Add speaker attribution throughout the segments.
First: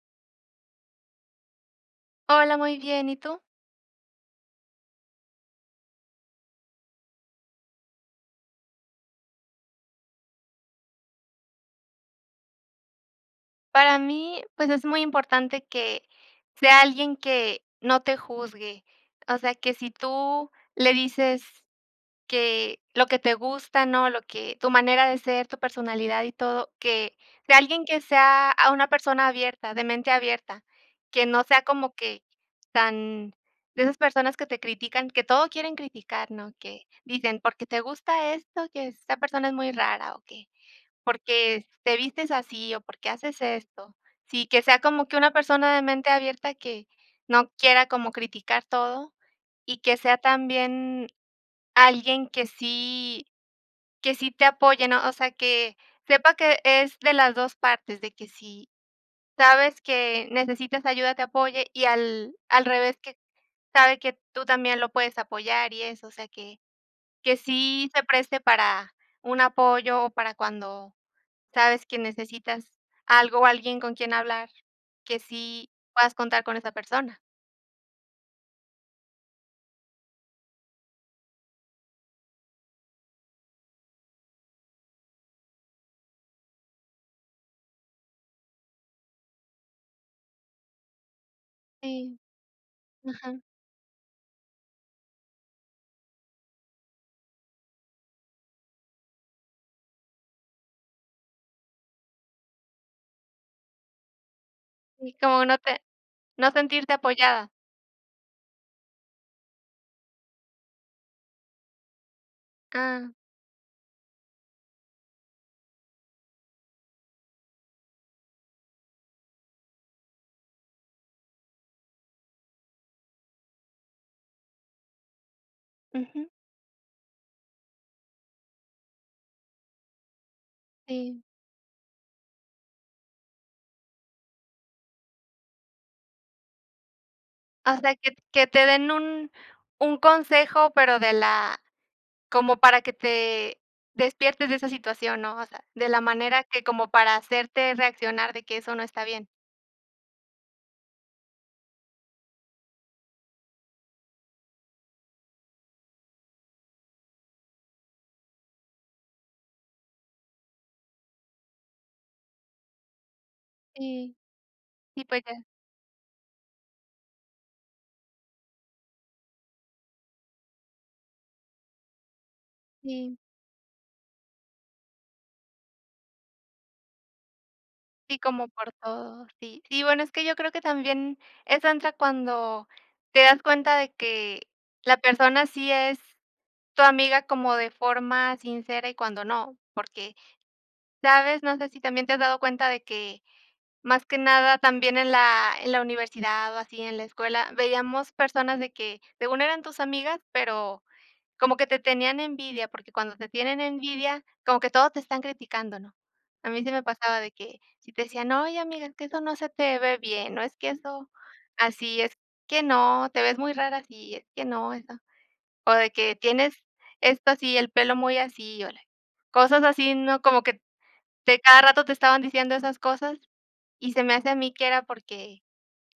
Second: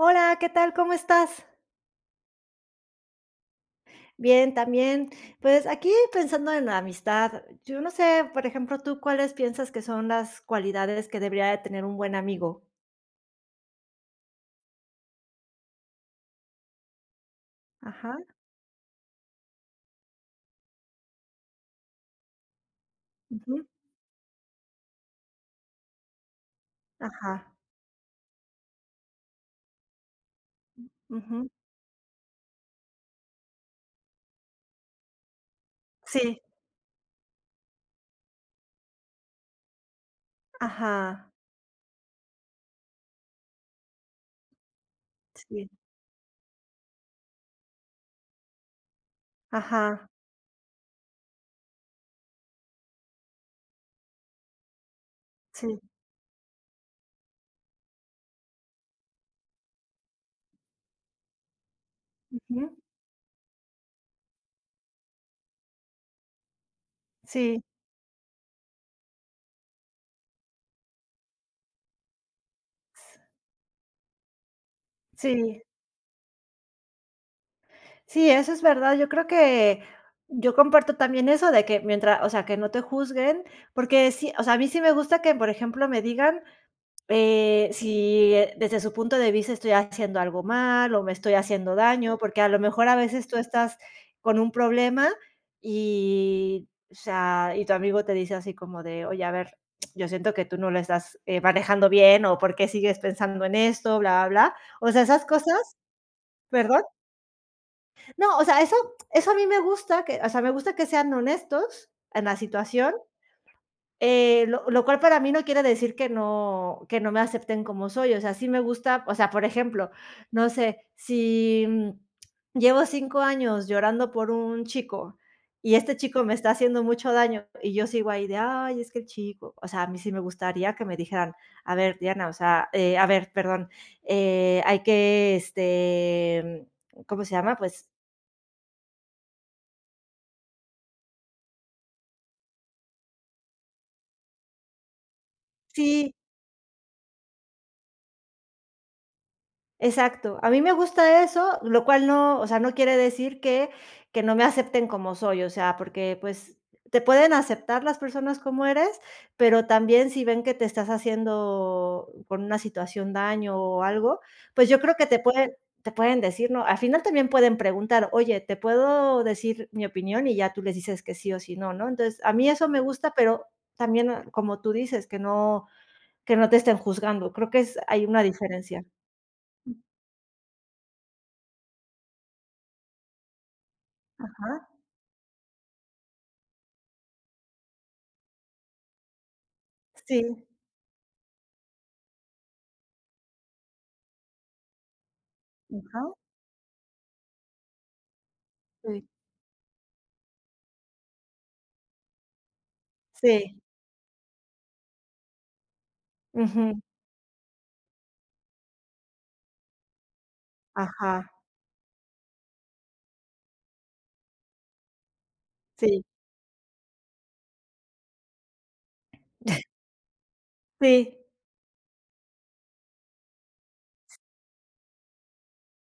Speaker 1: Hola, ¿qué tal? ¿Cómo estás?
Speaker 2: Hola, muy bien, ¿y tú?
Speaker 1: Bien, también, pues, aquí pensando en la amistad, yo no sé, por ejemplo, ¿tú cuáles piensas que son las cualidades que debería de tener un buen amigo?
Speaker 2: Para mí, pues, es muy importante que sea alguien que no te
Speaker 1: Ajá.
Speaker 2: juzgue, o sea, que si tú le dices que lo que te
Speaker 1: Ujú
Speaker 2: gusta, ¿no? Lo que tu manera de ser, tu personalidad y todo, que
Speaker 1: Ajá.
Speaker 2: sea alguien que sea a una persona abierta, de mente abierta,
Speaker 1: Mm.
Speaker 2: que no
Speaker 1: Ujú.
Speaker 2: sea como que tan de esas personas que te critican, que todo quieren criticar,
Speaker 1: Sí.
Speaker 2: ¿no? Que dicen, porque te gusta esto, que esta persona es muy rara, o que
Speaker 1: Ajá.
Speaker 2: porque te vistes así o porque haces esto. Sí, que sea como que una
Speaker 1: Sí.
Speaker 2: persona de mente abierta que no quiera como criticar todo y que
Speaker 1: Ajá.
Speaker 2: sea también alguien que sí que sí te apoye, ¿no? O sea, que
Speaker 1: Sí.
Speaker 2: sepa que es de las 2 partes, de que si sabes que necesitas ayuda, te apoye y al
Speaker 1: Ujú.
Speaker 2: revés, que sabe que tú también lo puedes apoyar y eso, o sea, que que
Speaker 1: Sí.
Speaker 2: sí se preste para un apoyo o para cuando sabes que necesitas algo o alguien con quien hablar, que
Speaker 1: Sí.
Speaker 2: sí puedas contar con esa persona.
Speaker 1: Sí, eso es verdad. Yo creo que yo comparto también eso de que mientras o sea, que no te juzguen, porque sí, o sea, a mí sí me gusta que, por ejemplo, me digan, eh, si desde su punto de vista estoy haciendo algo mal o me estoy haciendo daño,
Speaker 2: Sí.
Speaker 1: porque a lo mejor a veces tú
Speaker 2: Ajá.
Speaker 1: estás con un problema y, o sea, y tu amigo te dice así como de: "Oye, a ver, yo siento que tú no lo estás, eh, manejando bien o por qué sigues pensando en esto", blablablá. O sea,
Speaker 2: Y
Speaker 1: esas
Speaker 2: como no
Speaker 1: cosas
Speaker 2: te no
Speaker 1: ¿Perdón?
Speaker 2: sentirte apoyada.
Speaker 1: No, o sea, eso eso a mí me gusta que o sea, me gusta que sean honestos en la situación,
Speaker 2: [unintelligible]
Speaker 1: eh, lo lo cual para mí no quiere decir que no que no me acepten como soy. O sea, sí me gusta o sea, por ejemplo, no sé, si, mm, llevo 5 años llorando por un chico y este chico
Speaker 2: Ujú.
Speaker 1: me está haciendo mucho daño y yo sigo ahí de: "Ay, es que el chico". O sea, a mí sí me gustaría que me
Speaker 2: Sí.
Speaker 1: dijeran: "A ver, Diana", o sea, eh, a ver, perdón, eh, hay que, este, mm, ¿cómo se llama?,
Speaker 2: Ah, o
Speaker 1: pues
Speaker 2: sea, que t que te den un un consejo, pero de la como para que te despiertes de esa situación, ¿no? O sea, de la
Speaker 1: Sí.
Speaker 2: manera que como para hacerte reaccionar de que eso no está bien.
Speaker 1: Exacto, a mí me gusta eso, lo cual no, o sea, no quiere decir que que no me acepten como soy, o sea, porque, pues, te pueden aceptar las personas como eres, pero también si ven que te estás haciendo, por una situación daño o
Speaker 2: Sí.
Speaker 1: algo, pues yo creo que te
Speaker 2: [unintelligible]
Speaker 1: pueden te pueden decir, ¿no?, al final también pueden preguntar: "Oye, te puedo decir mi opinión", y ya tú les dices que sí, o si, no, ¿no? Entonces, a mí eso me gusta,
Speaker 2: Sí.
Speaker 1: pero también no, como tú dices, que no que no te estén juzgando. Creo que es hay
Speaker 2: Sí
Speaker 1: una
Speaker 2: como por
Speaker 1: diferencia.
Speaker 2: todo, sí. Sí, bueno, es que yo creo que también, esa entra cuando te das cuenta de que
Speaker 1: Ajá.
Speaker 2: la persona sí es tu amiga como de forma sincera y cuando no, porque
Speaker 1: Sí.
Speaker 2: sabes, no sé si también te has dado cuenta de que, más que nada, también en la en la
Speaker 1: [unintelligible]
Speaker 2: universidad o así en la escuela veíamos personas de que
Speaker 1: Sí.
Speaker 2: según eran tus amigas, pero como que te tenían envidia, porque cuando te
Speaker 1: Sí.
Speaker 2: tienen envidia, como que todo te están criticando, ¿no?, a mí sí
Speaker 1: Ujú.
Speaker 2: me pasaba de que si te decían: "Oye, amiga, que eso no se te ve bien, no es que eso,
Speaker 1: Ajá.
Speaker 2: así es que no, te ves muy rara así, es que no, eso", o de
Speaker 1: Sí.
Speaker 2: que: "Tienes esto así, el pelo muy así", [unintelligible] cosas así, ¿no?, como que
Speaker 1: Sí.
Speaker 2: de cada rato te estaban diciendo esas cosas y se me hace a mí que era porque,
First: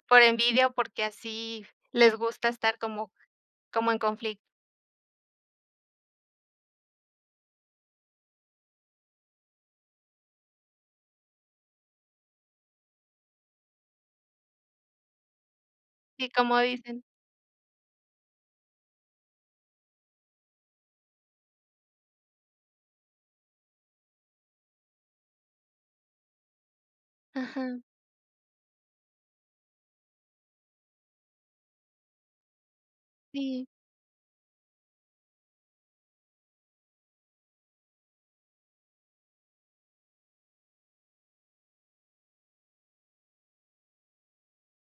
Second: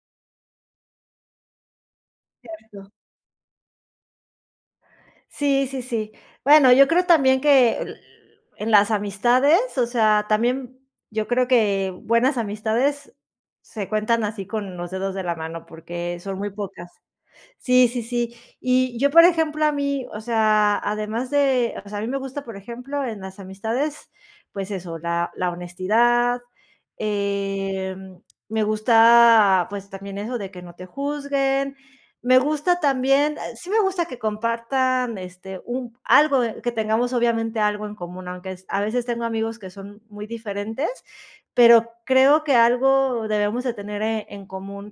Speaker 2: por envidia o porque así les gusta estar
Speaker 1: Cierto.
Speaker 2: como como en confli
Speaker 1: Sí, sí, sí. Bueno, yo creo también que en las amistades, o sea, también, yo creo que buenas amistades se cuentan así con los dedos de la mano, porque
Speaker 2: ¿Y
Speaker 1: son muy
Speaker 2: como
Speaker 1: pocas.
Speaker 2: dicen?
Speaker 1: Sí, sí, sí. Y yo, por ejemplo, a mí, o sea, además de, o sea, a mí me gusta, por ejemplo, en las amistades, pues eso, la la honestidad,
Speaker 2: Ajá.
Speaker 1: em, me gusta, pues, también eso de que no te juzguen. Me gusta también
Speaker 2: Sí.
Speaker 1: sí me gusta que compartan, este, un algo que tengamos obviamente algo en común, aunque es a veces tengo amigos que son muy diferentes, pero creo que algo debemos de tener en común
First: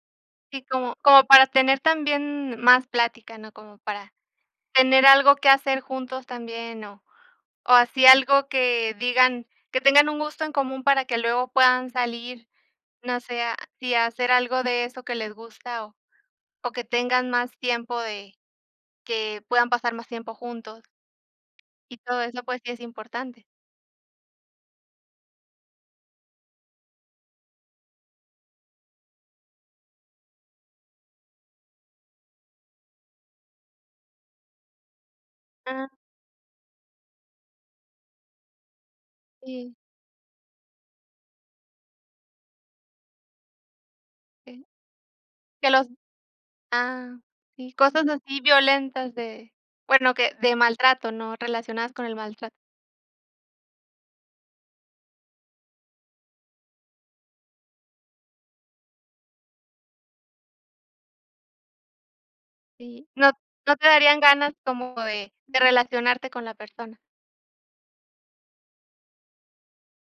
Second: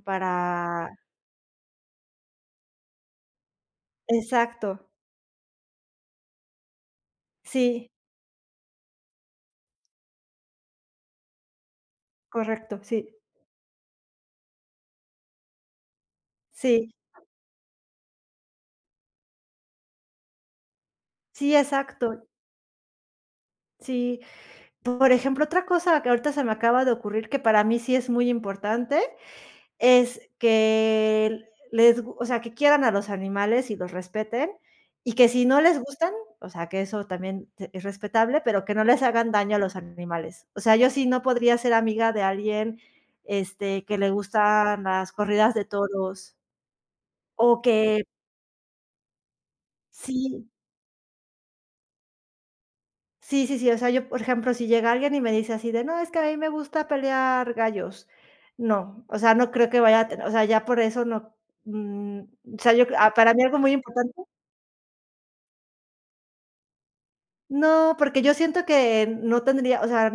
Speaker 2: Sí, como
Speaker 1: para
Speaker 2: como para tener también más plática, ¿no? Como para
Speaker 1: exacto.
Speaker 2: tener algo que hacer juntos también o o
Speaker 1: Sí.
Speaker 2: así algo que digan que tengan un gusto en común para que luego puedan salir,
Speaker 1: Correcto, sí.
Speaker 2: no sé a si a hacer algo de eso que les gusta o o que
Speaker 1: Sí.
Speaker 2: tengan más tiempo de que puedan pasar más tiempo juntos.
Speaker 1: Sí,
Speaker 2: Y todo
Speaker 1: exacto.
Speaker 2: eso, pues sí es importante.
Speaker 1: Sí. Por ejemplo, otra cosa que ahorita se me acaba de ocurrir, que para mí sí es muy importante, es que les gu o sea, que quieran a los animales y los respeten, y que si no les
Speaker 2: Ajá.
Speaker 1: gustan, o sea, que eso también es respetable, pero que no les hagan daño a los
Speaker 2: Sí.
Speaker 1: animales. O sea, yo sí no podría ser amiga de alguien, este, que le
Speaker 2: Que
Speaker 1: gustan las corridas de
Speaker 2: los
Speaker 1: toros.
Speaker 2: ah,
Speaker 1: O
Speaker 2: sí,
Speaker 1: que
Speaker 2: cosas así violentas de, bueno, que
Speaker 1: Sí.
Speaker 2: de maltrato, ¿no? Relacionadas con el maltrato.
Speaker 1: Sí, sí, sí. O sea, yo por ejemplo, si llega alguien y me dice así de: "No es que a mí me gusta pelear gallos". No, o sea, no creo que vaya a te ya por eso no, mm, sea, yo
Speaker 2: Sí.
Speaker 1: a
Speaker 2: No
Speaker 1: para mí algo muy
Speaker 2: no te darían
Speaker 1: importante.
Speaker 2: ganas como de de relacionarte con la persona.
Speaker 1: No, porque yo siento que, no tendría, o sea,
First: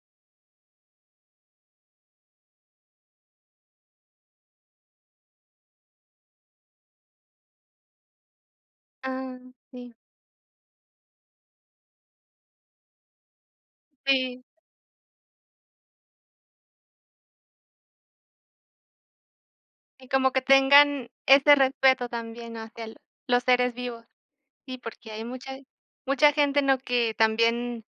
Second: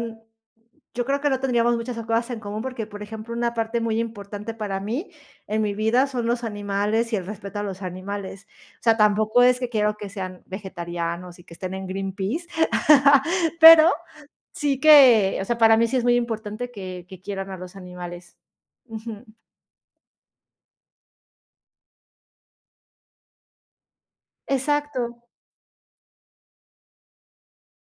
Speaker 1: yo creo que no tendríamos muchas cosas en común, porque, por ejemplo, una parte muy importante para mí, en mi vida, son los animales y el respeto a los animales. O sea,
Speaker 2: Ah,
Speaker 1: tampoco es que
Speaker 2: sí.
Speaker 1: quiero que sean vegetarianos y que estén en Greenpeace. Pero,
Speaker 2: Sí.
Speaker 1: sí que o sea, para mí sí es muy importante que que quieran a los animales Ujú.
Speaker 2: Y como que tengan ese respeto también hacia los seres vivos. Sí, porque hay
Speaker 1: Exacto.
Speaker 2: mucha mucha gente, ¿no?, que también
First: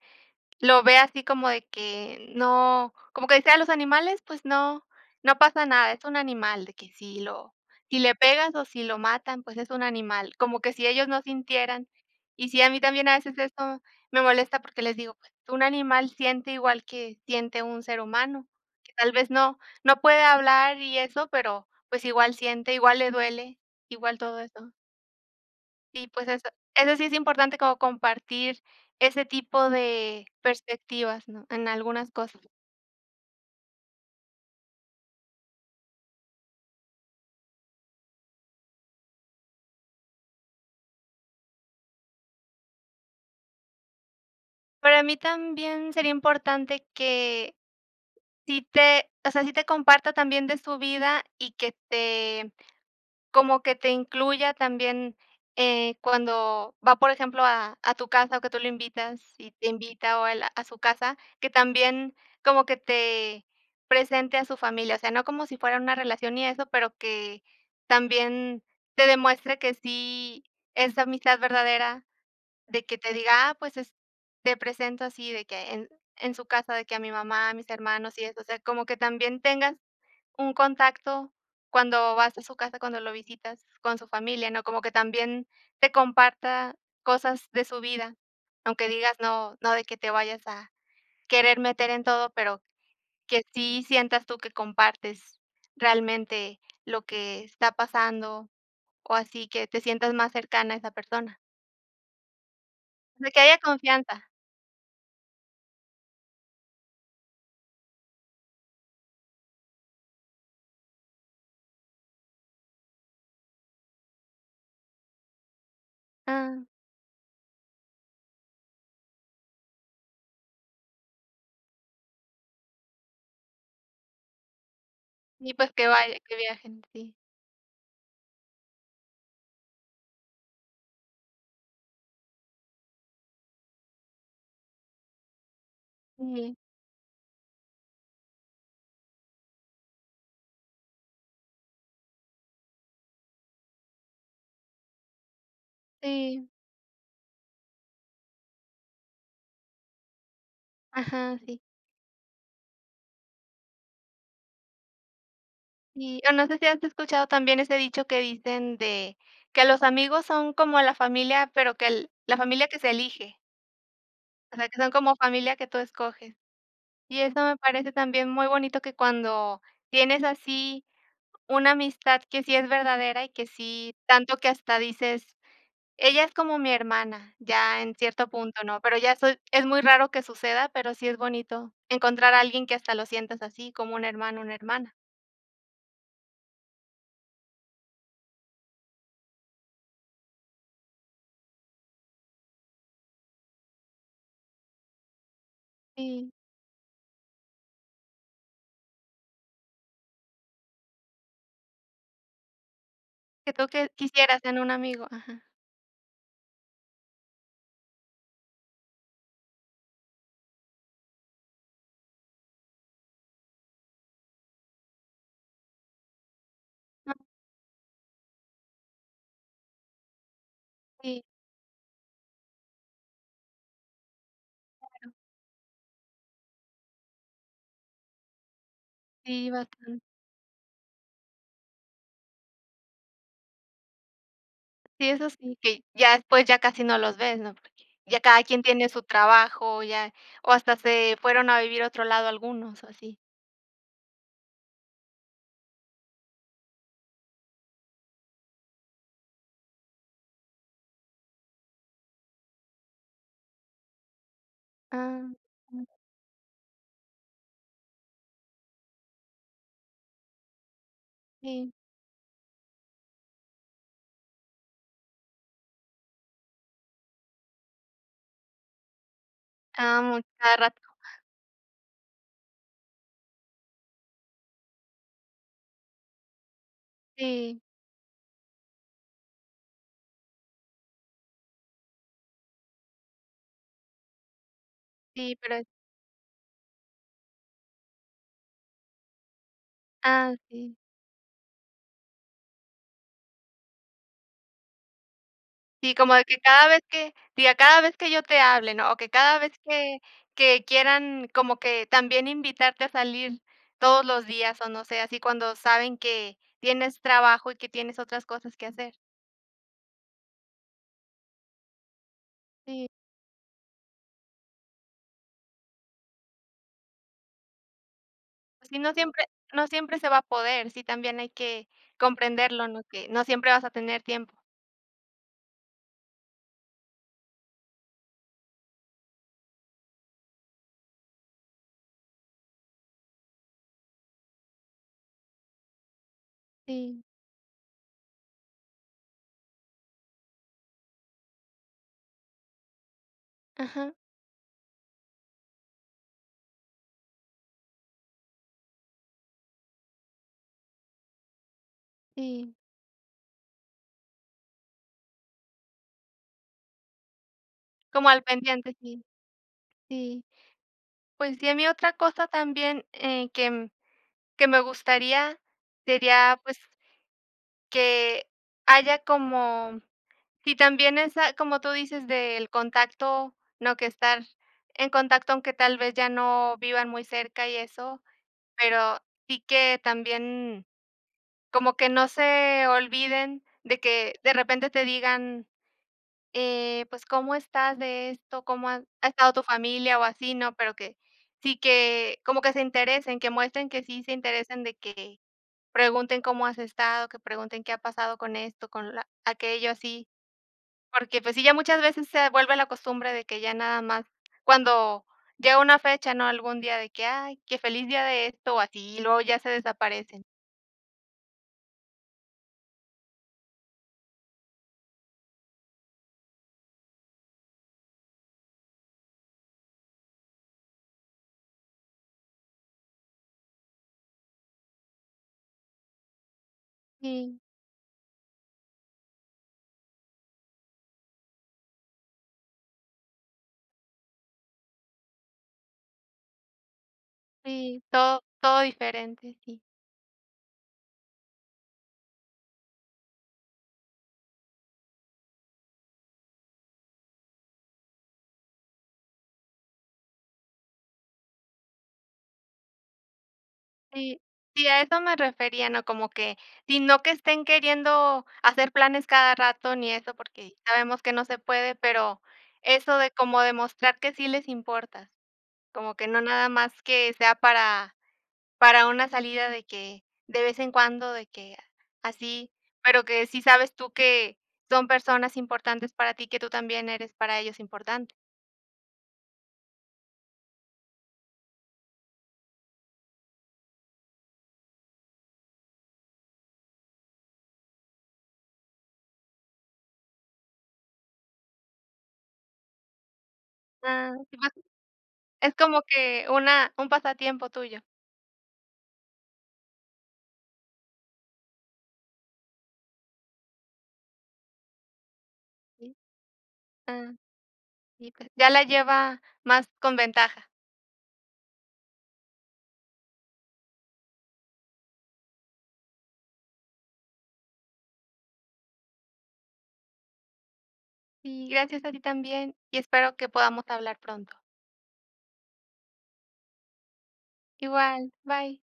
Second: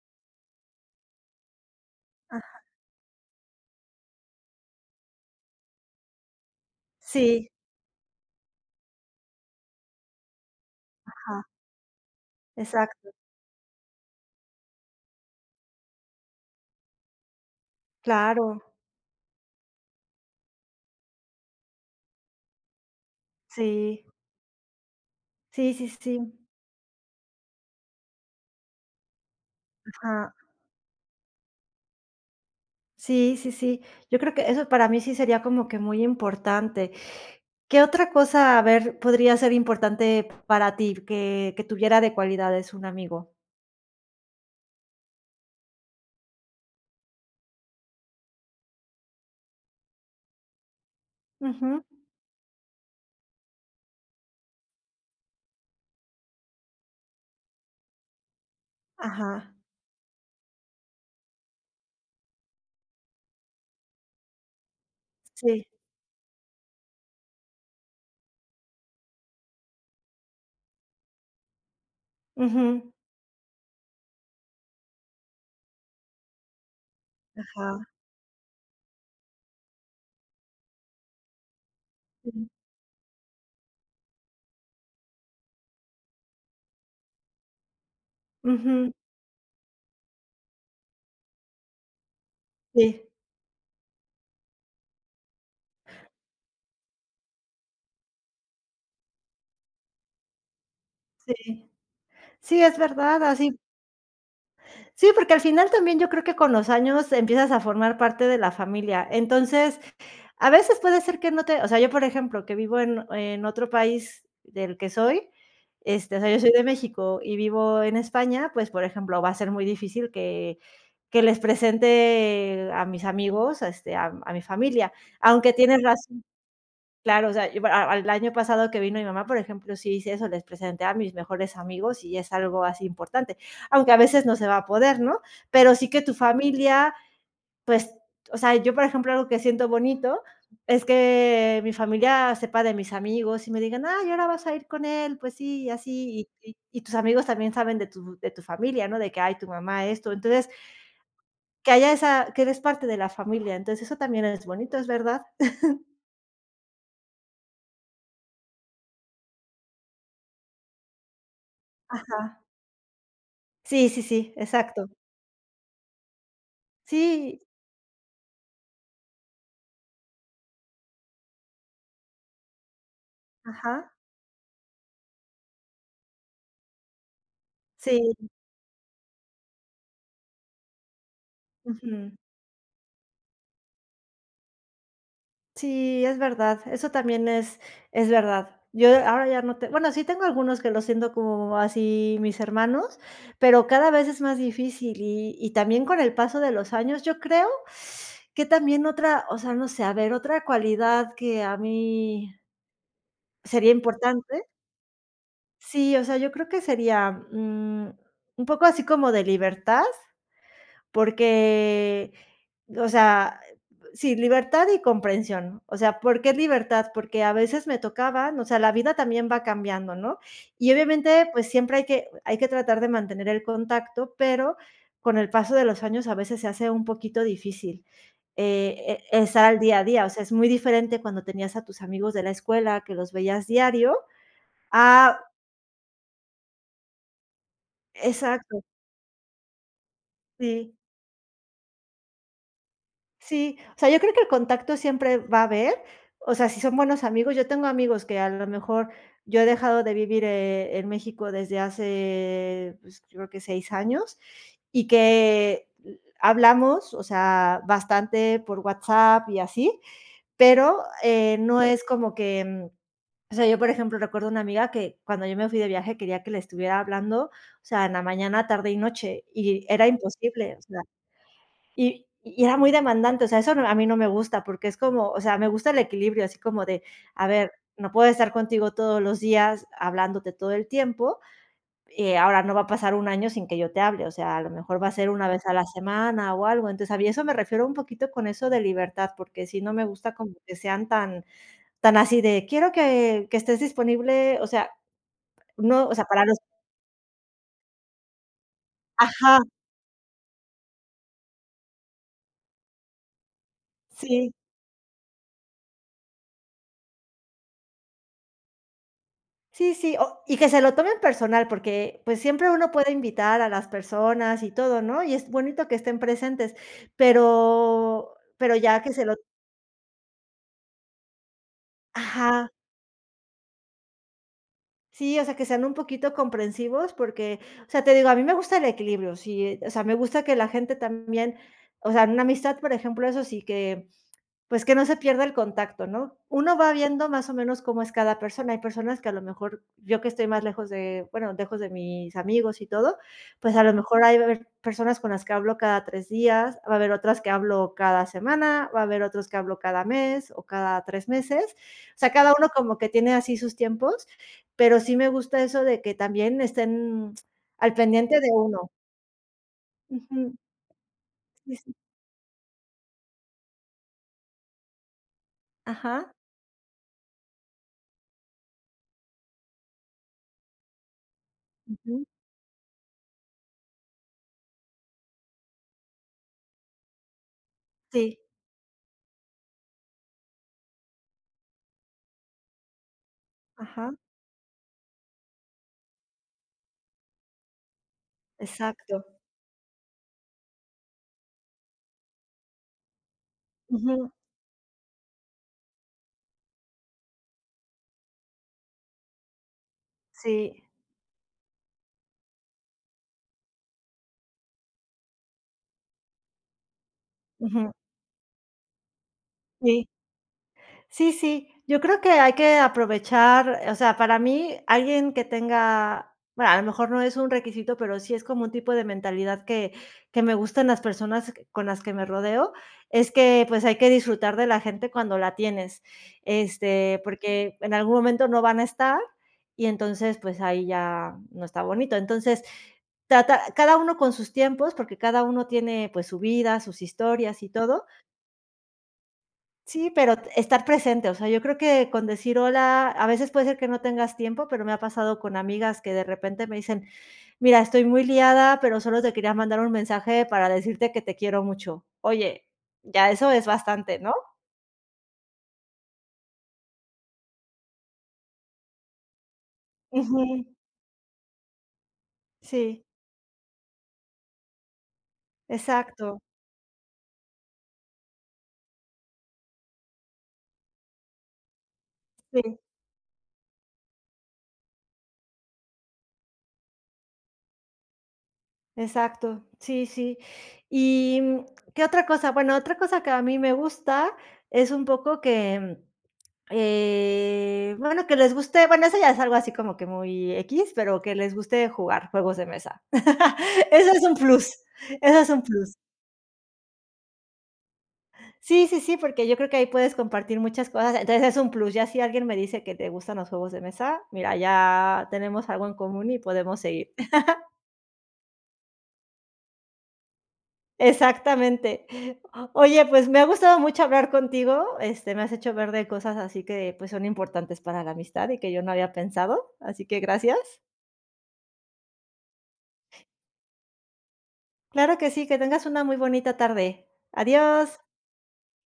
Speaker 2: lo ve así como de que
Speaker 1: Ajá.
Speaker 2: no, como que decían, los animales pues no, no pasa nada. Es un animal de que si
Speaker 1: Sí.
Speaker 2: lo, si le pegas o si lo matan, pues es un animal. Como que si ellos no
Speaker 1: Ajá.
Speaker 2: sintieran, y sí, a mí también
Speaker 1: Exacto.
Speaker 2: a veces eso me molesta porque les digo: "Pues un animal siente igual que siente un ser humano".
Speaker 1: Claro.
Speaker 2: Tal vez no, no puede hablar y eso, pero pues igual siente, igual le duele,
Speaker 1: Sí.
Speaker 2: igual todo eso.
Speaker 1: Sí, sí,
Speaker 2: SÍ, pues
Speaker 1: sí.
Speaker 2: eso, eso sí es importante como compartir ese tipo de
Speaker 1: Ajá.
Speaker 2: perspectivas, ¿no? En algunas cosas.
Speaker 1: Sí, sí, sí. Yo creo que eso para mí sí sería como que muy importante. ¿Qué otra cosa, a ver, podría ser importante para ti que que tuviera de cualidades un amigo?
Speaker 2: Para mí también sería importante que si te o sea, si te comparta también de su vida y que
Speaker 1: Ujú.
Speaker 2: te, como que te incluya también, eh, cuando va, por ejemplo, a a tu casa o que tú lo invitas y
Speaker 1: Ajá.
Speaker 2: te invita o al a su casa. Que también como que te presente a su familia, o sea, no como si
Speaker 1: Sí.
Speaker 2: fuera una relación y eso, pero que también te demuestre que si es amistad verdadera, de
Speaker 1: Ujú.
Speaker 2: que te diga: "Ah, pues es te presento, así de que en en su casa, de que a mi mamá, a mis
Speaker 1: Ajá.
Speaker 2: hermanos", y eso, o sea, como que también tengas un contacto cuando vas a
Speaker 1: Sí.
Speaker 2: su casa, cuando lo visitas con su familia, ¿no? Como que también te comparta cosas de su vida, aunque
Speaker 1: Ujú.
Speaker 2: digas, no no de que te vayas a querer meter en todo, pero
Speaker 1: Sí.
Speaker 2: que sí sientas tú que compartes realmente lo que está pasando, o así que te sientas más cercana a esa persona.
Speaker 1: Sí. Sí es verdad,
Speaker 2: De que haya
Speaker 1: así.
Speaker 2: confianza.
Speaker 1: Sí, porque al final también yo creo que con los años empiezas a formar parte de la familia. Entonces, a veces puede ser que no te o sea, yo por ejemplo, que vivo en en otro país del que soy, este, o sea, yo soy de
Speaker 2: Ah.
Speaker 1: México y vivo en España, pues, por ejemplo, va a ser muy difícil que que les presente a mis amigos, este, a a mi familia, aunque
Speaker 2: SÍ pues
Speaker 1: tienes
Speaker 2: que vayan,
Speaker 1: razón.
Speaker 2: que viajen, sí.
Speaker 1: Claro, o sea, yo al al año pasado que vino mi mamá, por ejemplo, sí hice eso, les presenté a mis mejores amigos y es algo así importante. Aunque a veces no se va a poder, ¿no? Pero sí que tu
Speaker 2: Sí.
Speaker 1: familia, pues, o sea, yo por ejemplo, algo que siento bonito es que mi familia sepa de mis amigos y me digan: "Ay, ahora vas a ir con él, pues sí, y así",
Speaker 2: Sí.
Speaker 1: y y y tus amigos también saben de tu de tu familia, ¿no? De que: "Ay, tu mamá, esto". Entonces,
Speaker 2: Ajá, sí.
Speaker 1: que haya esa que eres parte de la familia. Entonces, eso también es bonito, es verdad.
Speaker 2: Sí. O no sé si has escuchado también ese dicho que dicen de que los amigos son como la familia, pero que el la
Speaker 1: Ajá.
Speaker 2: familia que se elige.
Speaker 1: Sí sí sí,
Speaker 2: O sea, que
Speaker 1: exacto.
Speaker 2: son como familia que tú escoges. Y
Speaker 1: Sí.
Speaker 2: eso me parece también muy bonito, que cuando tienes así una amistad que sí es verdadera y que
Speaker 1: Ajá.
Speaker 2: sí tanto que hasta dices: "Ella es como mi hermana", ya en cierto
Speaker 1: Sí.
Speaker 2: punto, ¿no?, pero ya soy es muy raro que suceda, pero sí es bonito
Speaker 1: Ujú.
Speaker 2: encontrar a alguien que hasta lo sientas así, como un hermano, una hermana.
Speaker 1: Sí, es verdad, eso también es es verdad. Yo ahora ya no te bueno, sí tengo algunos que los siento como, así, mis hermanos, pero cada vez es más difícil y y también con el
Speaker 2: Sí.
Speaker 1: paso de los años, yo creo que también otra, o sea, no sé, a ver, otra cualidad que a mí
Speaker 2: Que
Speaker 1: sería
Speaker 2: toque
Speaker 1: importante,
Speaker 2: quisieras en un amigo, ajá.
Speaker 1: sí, o sea, yo creo que sería, mm, un poco así como de libertad, porque, o sea, sí, libertad y comprensión, o sea, ¿por qué libertad? Porque a veces me tocaba, o sea, la vida también va cambiando, ¿no?, y,
Speaker 2: Sí.
Speaker 1: obviamente, pues siempre hay que hay que tratar de mantener el contacto, pero
Speaker 2: Claro.
Speaker 1: con el paso de los años a veces se hace un poquito difícil, eh eh, estar
Speaker 2: Sí,
Speaker 1: al día a
Speaker 2: bastante.
Speaker 1: día, o sea, es muy diferente cuando tenías a tus amigos de la escuela que los veías diario
Speaker 2: Sí,
Speaker 1: a
Speaker 2: eso sí, que ya después ya casi no los ves, ¿no?, porque ya cada quien
Speaker 1: Exacto.
Speaker 2: tiene su trabajo, ya, o hasta
Speaker 1: Sí.
Speaker 2: se fueron a vivir a otro lado algunos, así.
Speaker 1: Sí, o sea, yo creo que el contacto siempre va a haber, o sea, si son buenos amigos, yo tengo amigos que a lo mejor yo he dejado de vivir, eh, en México desde hace, pues, creo que 6 años y
Speaker 2: Ah,
Speaker 1: que
Speaker 2: mm.
Speaker 1: hablamos, o sea, bastante por WhatsApp y así, pero, eh, no
Speaker 2: Sí.
Speaker 1: es como que, mm, o sea, yo por ejemplo, recuerdo a una amiga que cuando yo me fui de viaje quería que le estuviera hablando, o sea, en la mañana, tarde y noche, y era
Speaker 2: Ah, mm, a
Speaker 1: imposible,
Speaker 2: cada
Speaker 1: o
Speaker 2: rato.
Speaker 1: sea, y y era muy demandante, o sea, eso a mí no me gusta porque es como, o sea, me gusta el equilibrio, así como de, a ver,
Speaker 2: Sí.
Speaker 1: no puedo estar contigo todos los días hablándote todo el tiempo, eh, ahora, no va a pasar 1 año sin que yo te hable, o sea, a lo mejor va a ser 1
Speaker 2: Sí,
Speaker 1: vez a
Speaker 2: pero es
Speaker 1: la semana, o algo, entonces, a mí eso me refiero un poquito con eso de libertad, porque sí, no me gusta como
Speaker 2: Ah,
Speaker 1: que
Speaker 2: sí.
Speaker 1: sean tan tan así de: "Quiero que que estés disponible", o sea, no,
Speaker 2: Sí,
Speaker 1: o sea,
Speaker 2: como de
Speaker 1: para los
Speaker 2: que cada vez que, diga, cada vez que yo te hable, ¿no?, o que
Speaker 1: Ajá.
Speaker 2: cada vez que que quieran, como que también invitarte a salir todos los
Speaker 1: Sí.
Speaker 2: días o no sé, así, cuando saben que tienes trabajo y que tienes otras cosas que hacer.
Speaker 1: Sí, sí, o y que se lo tomen personal, porque, pues, siempre uno
Speaker 2: Sí.
Speaker 1: puede invitar a las personas y todo, ¿no?, y es bonito que estén presentes, pero pero
Speaker 2: Si,
Speaker 1: ya
Speaker 2: no
Speaker 1: que se lo
Speaker 2: siempre no siempre se va a poder, sí también hay que
Speaker 1: Ajá.
Speaker 2: comprenderlo, ¿no?, que no siempre vas a tener tiempo.
Speaker 1: Sí, o sea, que sean un poquito comprensivos porque, o sea, te digo, a mí me gusta el equilibrio, sí, o sea, me gusta que la gente también, o sea, en una amistad, por ejemplo, eso sí que, pues que no se pierda el contacto, ¿no?, uno va
Speaker 2: Sí.
Speaker 1: viendo más o menos cómo es cada persona. Hay personas que a lo mejor, yo que estoy más lejos de, bueno, lejos de mis amigos y todo, pues a lo
Speaker 2: Ajá.
Speaker 1: mejor ahí va a haber personas con las que hablo cada 3 días, va a haber otras que hablo cada semana, va a haber otros que hablo cada mes o cada 3 meses, o sea, cada uno
Speaker 2: Sí.
Speaker 1: como que tiene así sus tiempos, pero sí me gusta eso de que también estén al
Speaker 2: Como
Speaker 1: pendiente
Speaker 2: al
Speaker 1: de uno.
Speaker 2: pendiente, sí, sí.
Speaker 1: Ujú.
Speaker 2: Pues sí, a mí
Speaker 1: [unintelligible]
Speaker 2: otra cosa también, eh, que que me gustaría,
Speaker 1: Ajá.
Speaker 2: sería, pues, que haya como si también esa, como tú
Speaker 1: Ujú.
Speaker 2: dices, del contacto, no que estar en contacto, aunque tal vez ya no vivan muy cerca y eso,
Speaker 1: Sí.
Speaker 2: pero sí que también, como que no se olviden, de
Speaker 1: Ajá.
Speaker 2: que de repente te digan eh, pues: "¿Cómo estás de esto?, ¿Cómo ha
Speaker 1: Exacto.
Speaker 2: ha estado tu familia o así?", ¿no?, pero que sí, que como que se interesen, que muestren que sí
Speaker 1: Ujú.
Speaker 2: se interesen, de que pregunten: "¿Cómo has estado?", que pregunten: "¿Qué ha pasado con esto, con aquello?", así.
Speaker 1: Sí.
Speaker 2: Porque, pues, sí, ya muchas veces se vuelve la costumbre de que ya nada más cuando llega una fecha, ¿no?, algún día de que, ay, qué:
Speaker 1: Ujú.
Speaker 2: "Feliz día de esto", o así, luego ya se
Speaker 1: Sí.
Speaker 2: desaparecen.
Speaker 1: Sí sí, yo creo que hay que aprovechar, o sea, para mí alguien que tenga, a lo mejor no es un requisito, pero sí es como un tipo de mentalidad que que me gustan las personas con las que me rodeo, es que, pues, hay que disfrutar de la gente cuando la tienes, este,
Speaker 2: Sí.
Speaker 1: porque en algún momento no van a estar y entonces, pues ahí ya no está bonito. Entonces, trata cada uno con sus tiempos, porque cada uno tiene, pues su vida, sus historias y
Speaker 2: Sí,
Speaker 1: todo.
Speaker 2: todo todo diferente, sí.
Speaker 1: Sí, pero estar presente, o sea, yo creo que con decir: "Hola", a veces puede ser que no tengas tiempo, pero me ha pasado con amigas que de repente me dicen: "Mira, estoy muy liada, pero solo te quería mandar un mensaje para decirte que te quiero mucho". Oye, ya eso es bastante, ¿no?
Speaker 2: Sí. Sí, a eso me refería, ¿no?, como que si no que estén queriendo hacer planes cada rato ni eso
Speaker 1: Ujú.
Speaker 2: porque sabemos que no se puede, pero
Speaker 1: Sí.
Speaker 2: eso de como demostrar que sí les importa, como que
Speaker 1: Exacto.
Speaker 2: no nada más que sea para para una salida de que de vez en cuando, de que así,
Speaker 1: Sí.
Speaker 2: pero que sí sabes tú que son personas importantes para ti, que tú también eres para ellos importante.
Speaker 1: Exacto, sí sí ¿y, mm, qué otra cosa? Bueno, otra cosa que a mí me gusta es un poco que, eh bueno, que les guste, bueno, eso ya es algo así como que muy equis, pero que les guste jugar juegos de mesa. Eso es
Speaker 2: Ah,
Speaker 1: un plus
Speaker 2: exacto.
Speaker 1: eso es un
Speaker 2: Es
Speaker 1: plus.
Speaker 2: como que una un pasatiempo tuyo.
Speaker 1: Sí sí sí, porque yo creo que ahí puedes compartir muchas cosas, entonces, es un plus, ya si alguien me dice que te gustan los juegos de mesa, mira, ya tenemos algo en
Speaker 2: Sí,
Speaker 1: común y podemos seguir.
Speaker 2: ah. Y pues, ya la lleva más con ventaja.
Speaker 1: Exactamente, oye, pues, me ha gustado mucho hablar contigo, este, me has hecho ver de cosas así que, pues, son importantes para la amistad y que yo no había pensado, así que gracias.
Speaker 2: Sí, gracias a ti también, y espero que podamos hablar pronto.
Speaker 1: Claro que sí, que tengas una muy bonita tarde. Adiós.
Speaker 2: Igual, bye.